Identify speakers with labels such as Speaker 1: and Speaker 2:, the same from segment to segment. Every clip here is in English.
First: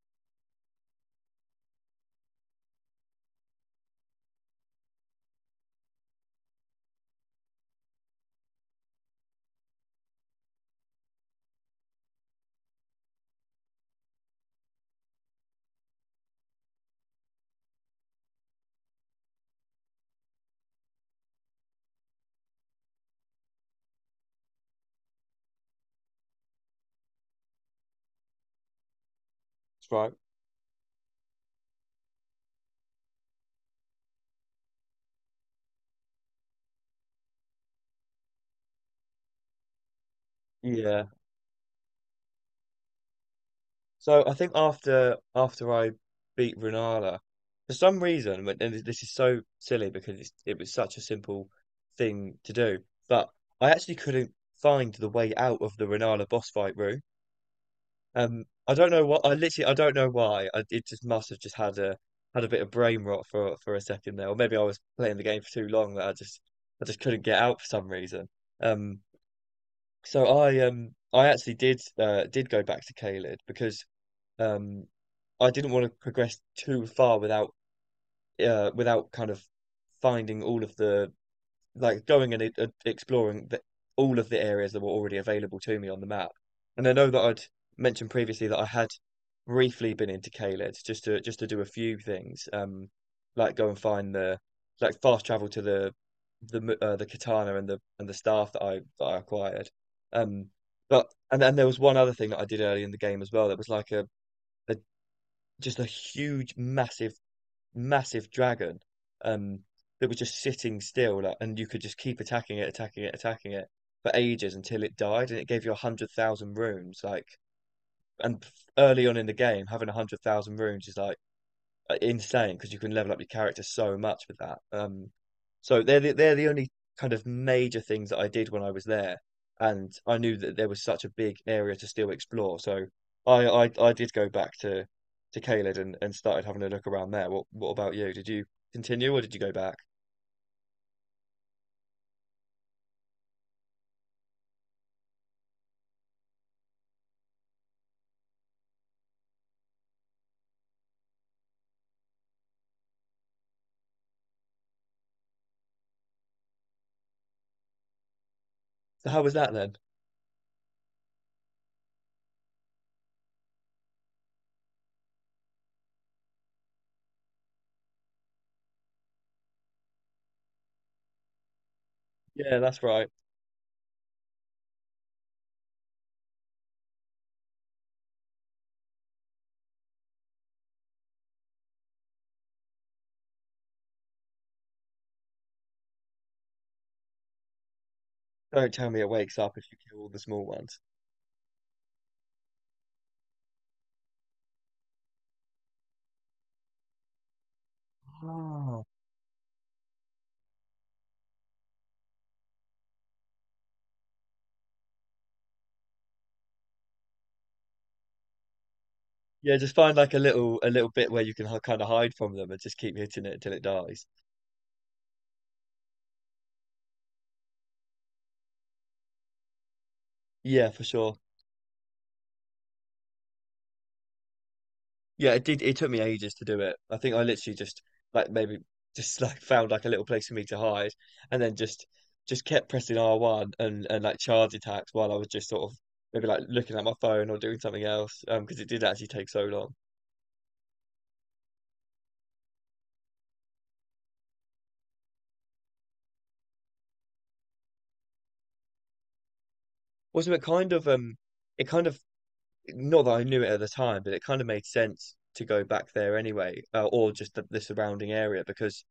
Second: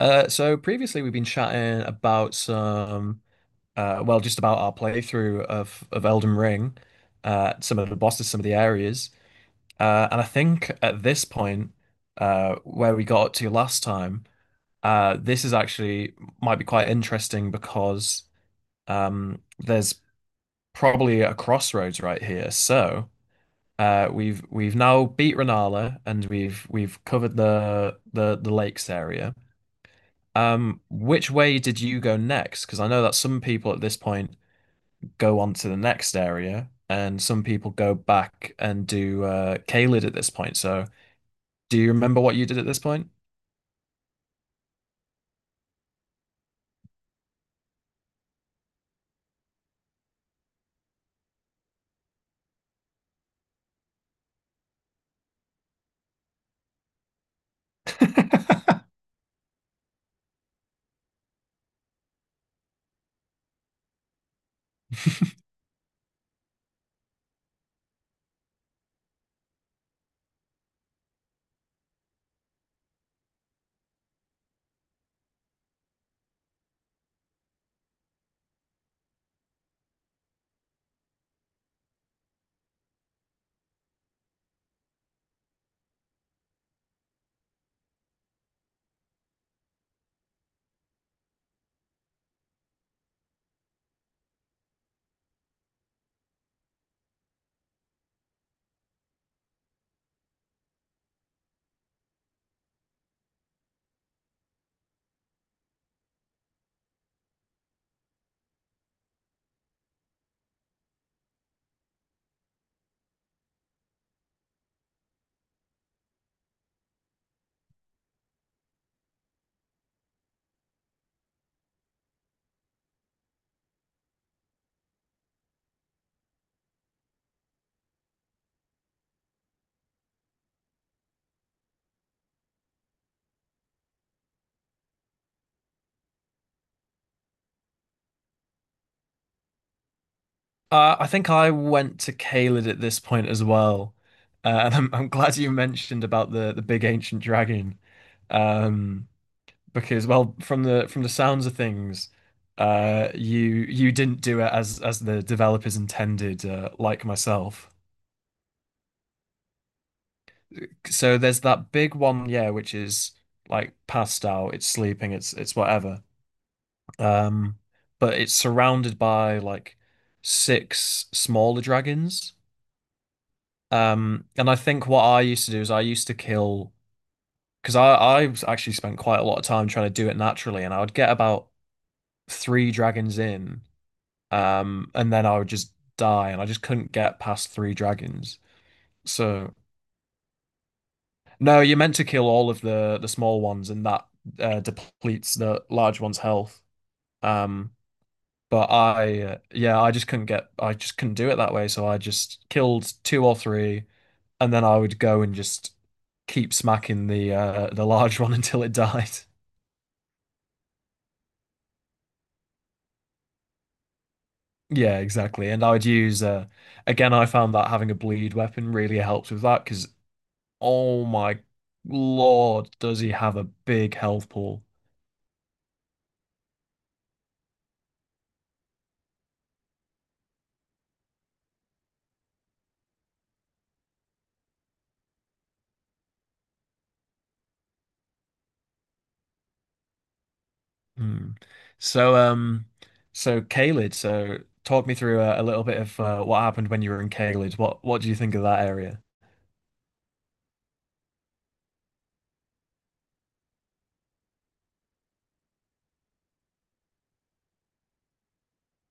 Speaker 1: So previously we've been chatting about some, just about our playthrough of Elden Ring, some of the bosses, some of the areas, and I think at this point, where we got up to last time, this is actually might be quite interesting because there's probably a crossroads right here. So we've now beat Rennala, and we've covered the the lakes area.
Speaker 2: Right.
Speaker 1: Which way did you go next? Because I know that some people at this point go on to the next area, and some people go back and do Caelid at this point. So,
Speaker 2: Yeah.
Speaker 1: do you remember what you did at this point?
Speaker 2: So I think after I beat Renala, for some reason, and this is so silly because it was such a simple thing to do, but I actually couldn't find the way out of the Renala boss fight room. I don't know what I literally I don't know why. It just must have just had a had a bit of brain rot for a second there, or maybe I was playing the game for too long that I just couldn't get out for some reason. Um, so I actually did go back to Caelid because Um, I didn't want to progress too far without without kind of finding all of the like going and exploring all of the areas that were already available to me on the map. And I know that I'd mentioned previously that I had briefly been into Caelid just to do a few things, like go and find the like fast travel to the katana and the staff that I acquired. Um, but and then there was one other thing that I did early in the game as well. That was like a just a huge, massive dragon um, that was just sitting still, like, and you could just keep attacking it, attacking it for ages until it died, and it gave you a hundred thousand runes. Like, and early on in the game, having a hundred thousand runes is like insane because you can level up your character so much with that. So they're the only kind of major things that I did when I was there, and I knew that there was such a big area to still explore. So I did go back to Caelid and started having a look around there. What about you? Did you continue or did you go back?
Speaker 1: I think I went to Caelid at this point as well, and I'm glad you mentioned about the big ancient dragon. Um, because well, from the sounds of things, you didn't do it as the developers intended, like myself.
Speaker 2: So how was that then?
Speaker 1: So there's that big one, yeah, which is like passed out, it's sleeping, it's whatever, um but it's surrounded by like six smaller dragons.
Speaker 2: Yeah, that's right.
Speaker 1: And I think what I used to do is I used to kill, because I actually spent quite a lot of time trying to do it naturally, and I would get about three dragons in. And then I would just die, and I just couldn't get past three dragons.
Speaker 2: Don't tell me it wakes
Speaker 1: So
Speaker 2: up if you kill all the small ones.
Speaker 1: no, you're meant to kill all of the small ones, and that depletes the large one's health. Um, but
Speaker 2: Oh.
Speaker 1: yeah, I just couldn't get, I just couldn't do it that way. So I just killed two or three, and then I would go and just keep smacking the large one until it died.
Speaker 2: Yeah, just find like a little bit where you can kind of hide from them and just keep hitting it until it dies.
Speaker 1: Yeah, exactly. And I would use, again, I found that having a bleed weapon really helps with that because,
Speaker 2: Yeah, for
Speaker 1: oh
Speaker 2: sure.
Speaker 1: my Lord, does he have a big health pool?
Speaker 2: Yeah, it did. It took me ages to do it. I think I literally just like maybe just like found like a little place for me to hide, and then just kept pressing R one and like charge attacks while I was just sort of maybe like looking at my phone or doing something else. Because it did actually take so long.
Speaker 1: Hmm. So, so Caelid, so talk me through a little bit of what happened when you were in Caelid. What do you think of that area?
Speaker 2: Wasn't it kind of not that I knew it at the time, but it kind of made sense to go back there anyway, or just the surrounding area because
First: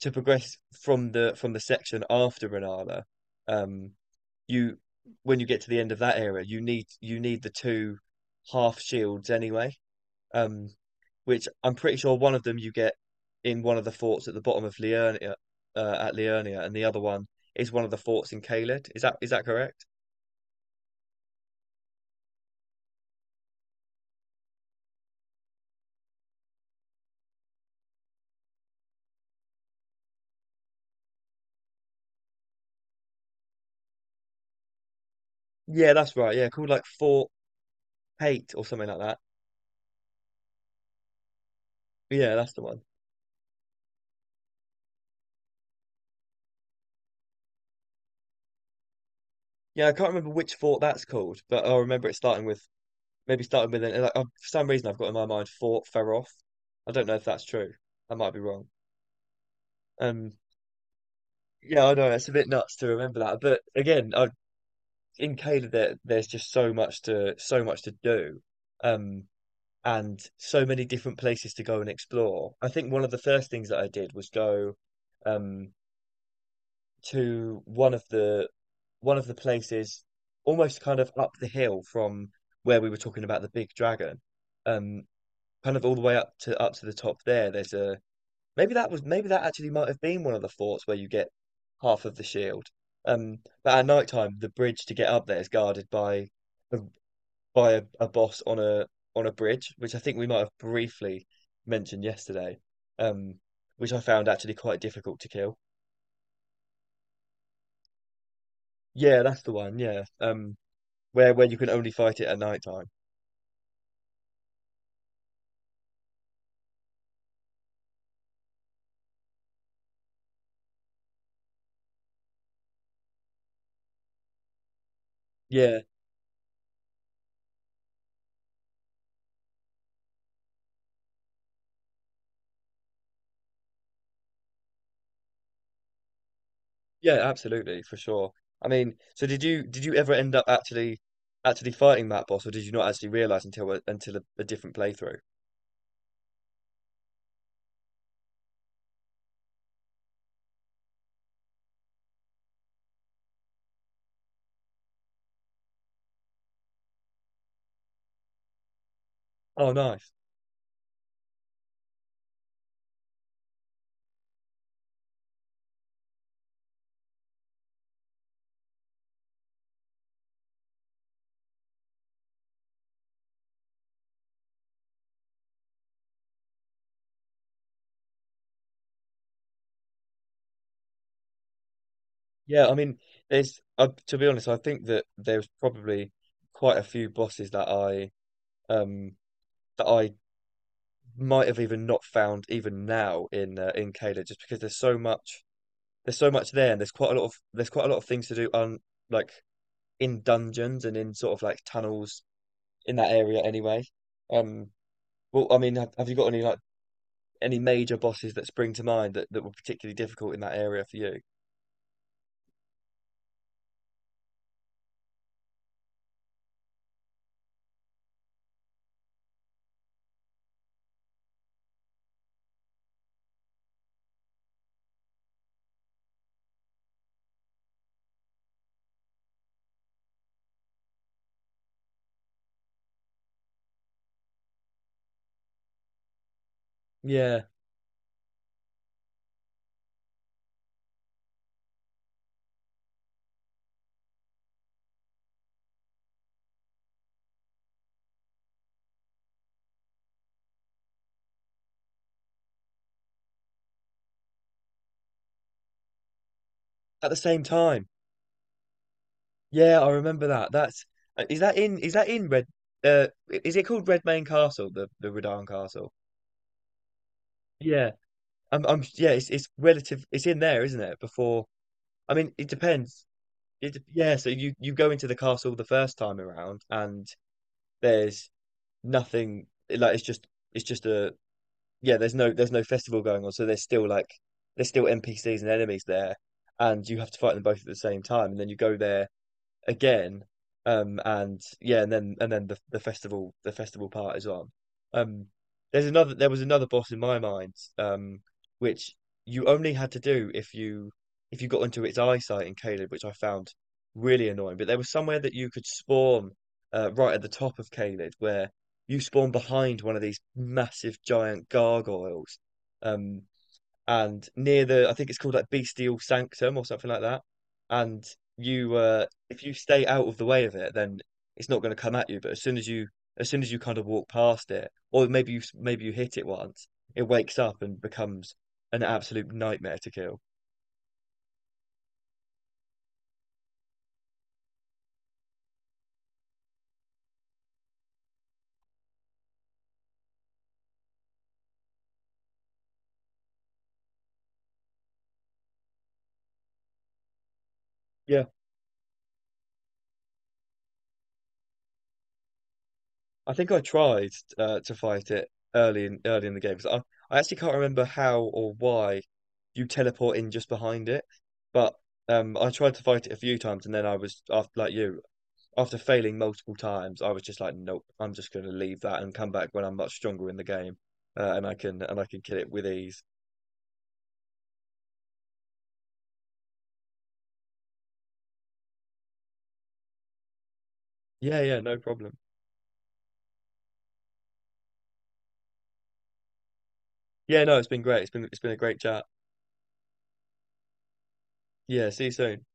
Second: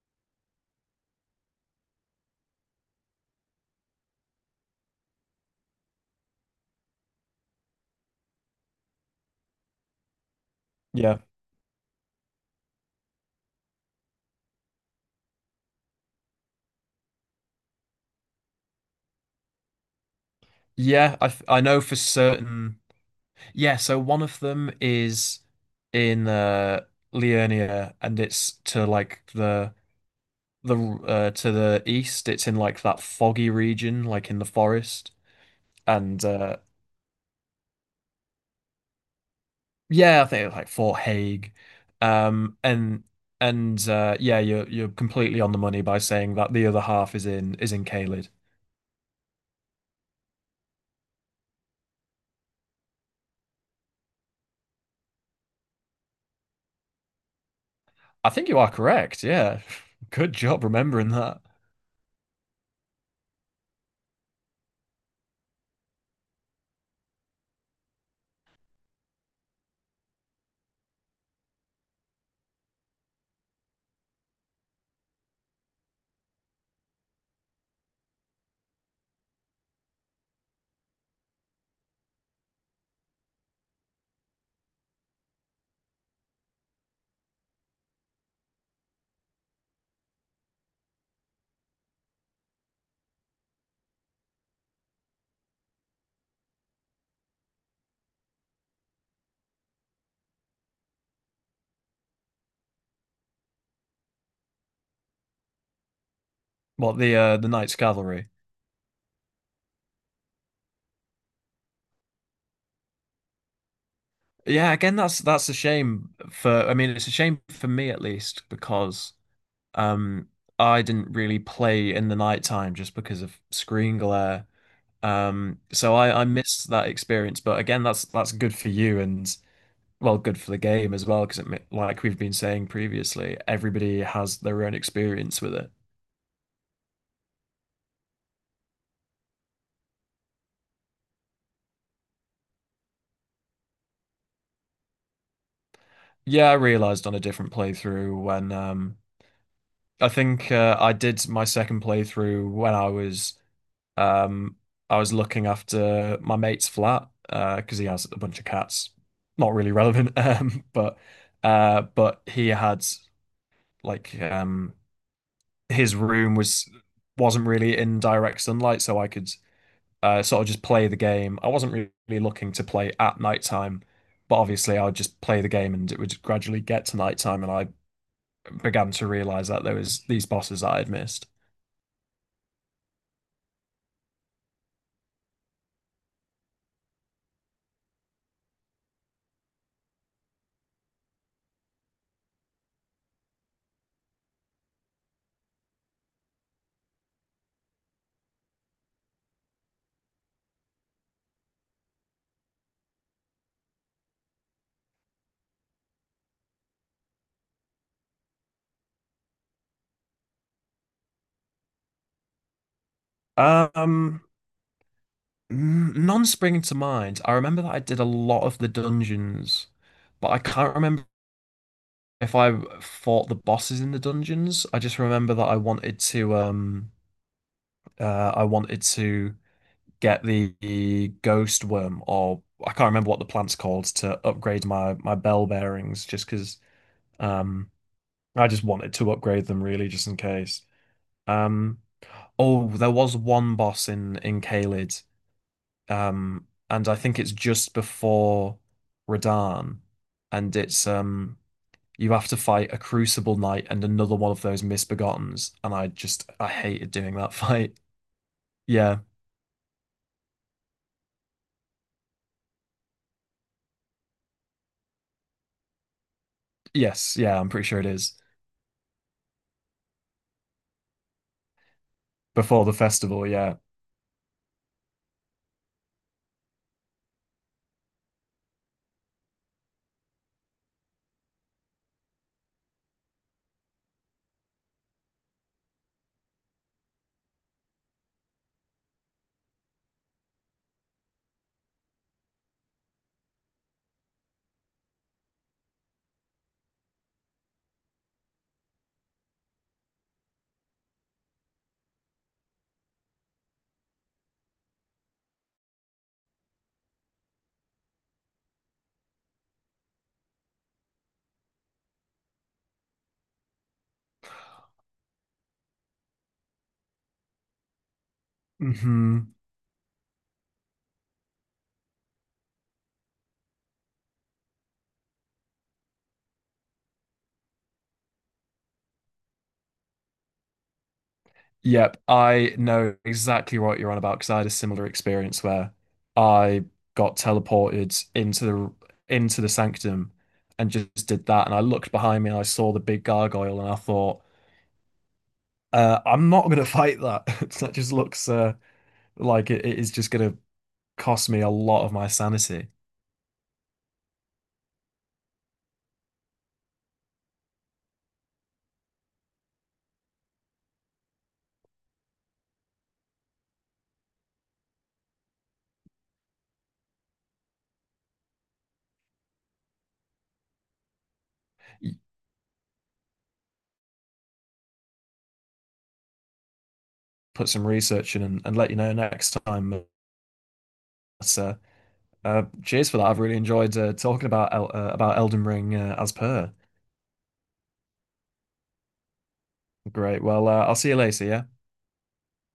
Speaker 2: to progress from the section after Renala, um, you when you get to the end of that area, you need the two half shields anyway. Um,
Speaker 1: Yeah.
Speaker 2: which I'm pretty sure one of them you get in one of the forts at the bottom of Liurnia, at Liurnia, and the other one is one of the forts in Caelid. Is that correct?
Speaker 1: Yeah, I know for certain. Yeah, so one of them is in Liurnia, and it's to like the to the east. It's in like that foggy region, like in the forest,
Speaker 2: Yeah, that's
Speaker 1: and
Speaker 2: right. Yeah, called like Fort Hate or something like that.
Speaker 1: yeah, I think it was like Fort Hague.
Speaker 2: Yeah, that's
Speaker 1: Um,
Speaker 2: the one.
Speaker 1: and and Yeah, you're completely on the money by saying that the other half is in Caelid.
Speaker 2: Yeah, I can't remember which fort that's called, but I remember it starting with maybe starting with an, like for some reason I've got in my mind Fort Ferroth. I don't know if that's true. I
Speaker 1: I
Speaker 2: might be
Speaker 1: think you
Speaker 2: wrong.
Speaker 1: are correct. Yeah,
Speaker 2: Um,
Speaker 1: good job remembering that.
Speaker 2: yeah, I know it's a bit nuts to remember that, but in Caleb there's just so much to do, um, and so many different places to go and explore. I think one of the first things that I did was go, um, to one of the places almost kind of up the hill from where we were talking about the big dragon. Um, Kind of all the way up to up to the top there. There's a maybe that was maybe that actually might have been one of the forts where you get half of the shield. Um, but at night time, the bridge to get up there is guarded by a- by a boss on a bridge, which I think we might have briefly mentioned yesterday. Um, which I found actually quite difficult to kill.
Speaker 1: What, the Knights Cavalry.
Speaker 2: Yeah, that's the one. Yeah. Where you can only fight it at night time.
Speaker 1: Yeah, again, that's a shame for. I mean, it's a shame for me at least because, um, I didn't really play in the night time just because of screen glare.
Speaker 2: Yeah.
Speaker 1: So I missed that experience. But again, that's good for you, and well, good for the game as well, because like we've been saying previously, everybody has their own experience with it.
Speaker 2: Yeah, absolutely, for sure. I mean, so did you ever end up actually fighting that boss, or did you not actually realize until a different playthrough?
Speaker 1: Yeah, I realized on a different playthrough when I did my second playthrough when um I was looking after my mate's flat because he has a bunch of cats. Not really
Speaker 2: Oh, nice.
Speaker 1: relevant, but he had like um his room wasn't really in direct sunlight, so I could sort of just play the game. I wasn't really looking to play at nighttime, but obviously I would just play the game and it would gradually get to nighttime, and I began to realize that there was these bosses that I had missed.
Speaker 2: Yeah, I mean, there's to be honest, I think that there's probably quite a few bosses um that I might have even not found even now in Kayla, just because there's so much there, and there's quite a lot of there's quite a lot of things to do on like in dungeons and in sort of like tunnels in that area anyway. Um, Well, I mean, have you got any like any major bosses that spring to mind that were particularly difficult in that area for you?
Speaker 1: Um, None springing to mind. I remember that I did a lot of the dungeons, but I can't remember if I fought the bosses in the dungeons. I just remember that I wanted to get the ghost worm, or I can't remember what the plant's called, to upgrade my bell bearings, just because,
Speaker 2: Yeah.
Speaker 1: um, I just wanted to upgrade them really, just in case. Um, oh, there was one boss in Caelid, and I think it's just before Radahn, and it's. You have to fight a Crucible Knight and another one of those Misbegottens, and I just I hated
Speaker 2: At
Speaker 1: doing
Speaker 2: the
Speaker 1: that
Speaker 2: same
Speaker 1: fight.
Speaker 2: time,
Speaker 1: Yeah,
Speaker 2: yeah, I remember that. That's is that in Red? Uh, is it called Redmayne Castle, the Redan Castle?
Speaker 1: yes, yeah, I'm pretty sure it
Speaker 2: Yeah.
Speaker 1: is
Speaker 2: I'm yeah, it's relative. It's in there, isn't it? Before, I mean, it
Speaker 1: before the
Speaker 2: depends.
Speaker 1: festival. Yeah,
Speaker 2: Yeah. So you go into the castle the first time around, and there's nothing. Like it's just a yeah, there's no festival going on, so there's still like there's still NPCs and enemies there, and you have to fight them both at the same time, and then you go there again. And yeah, and then the festival the festival part is on. Um, there's another there was another boss in my mind, which you only had to do if you got into its eyesight in Caleb, which I found really annoying. But there was somewhere that you could spawn right at the top of Caleb, where you spawn behind one of these massive giant gargoyles. Um, and near I think it's called like Bestial Sanctum or something like that. And
Speaker 1: hmm.
Speaker 2: if you stay out of the way of it, then it's not going to come at you. But as soon as you kind of walk past it, or maybe maybe you hit it once, it wakes up and becomes an absolute nightmare to kill.
Speaker 1: Yep, I know exactly what you're on about, because I had a similar experience where I got teleported into the sanctum and just did that. And I looked behind me and I saw the big gargoyle and I thought, I'm not gonna fight that. That just
Speaker 2: Yeah,
Speaker 1: looks like it is just gonna cost me a lot of my sanity.
Speaker 2: I think I tried to fight it early in the game 'cause I actually can't remember how or why you teleport in just behind it, but I tried to fight it a few times and then I was after like you after failing multiple times, I was just like, nope, I'm just going to leave that and come back when I'm much stronger in the game, and
Speaker 1: Y-
Speaker 2: I can kill it with ease.
Speaker 1: Put some research in and let you know next time. But,
Speaker 2: Yeah, yeah, no problem.
Speaker 1: cheers for that. I've really enjoyed talking about El about Elden Ring, as per.
Speaker 2: Yeah, no, it's been great. It's been a great chat.
Speaker 1: Great. Well, I'll see you later. Yeah.
Speaker 2: Yeah, see you soon.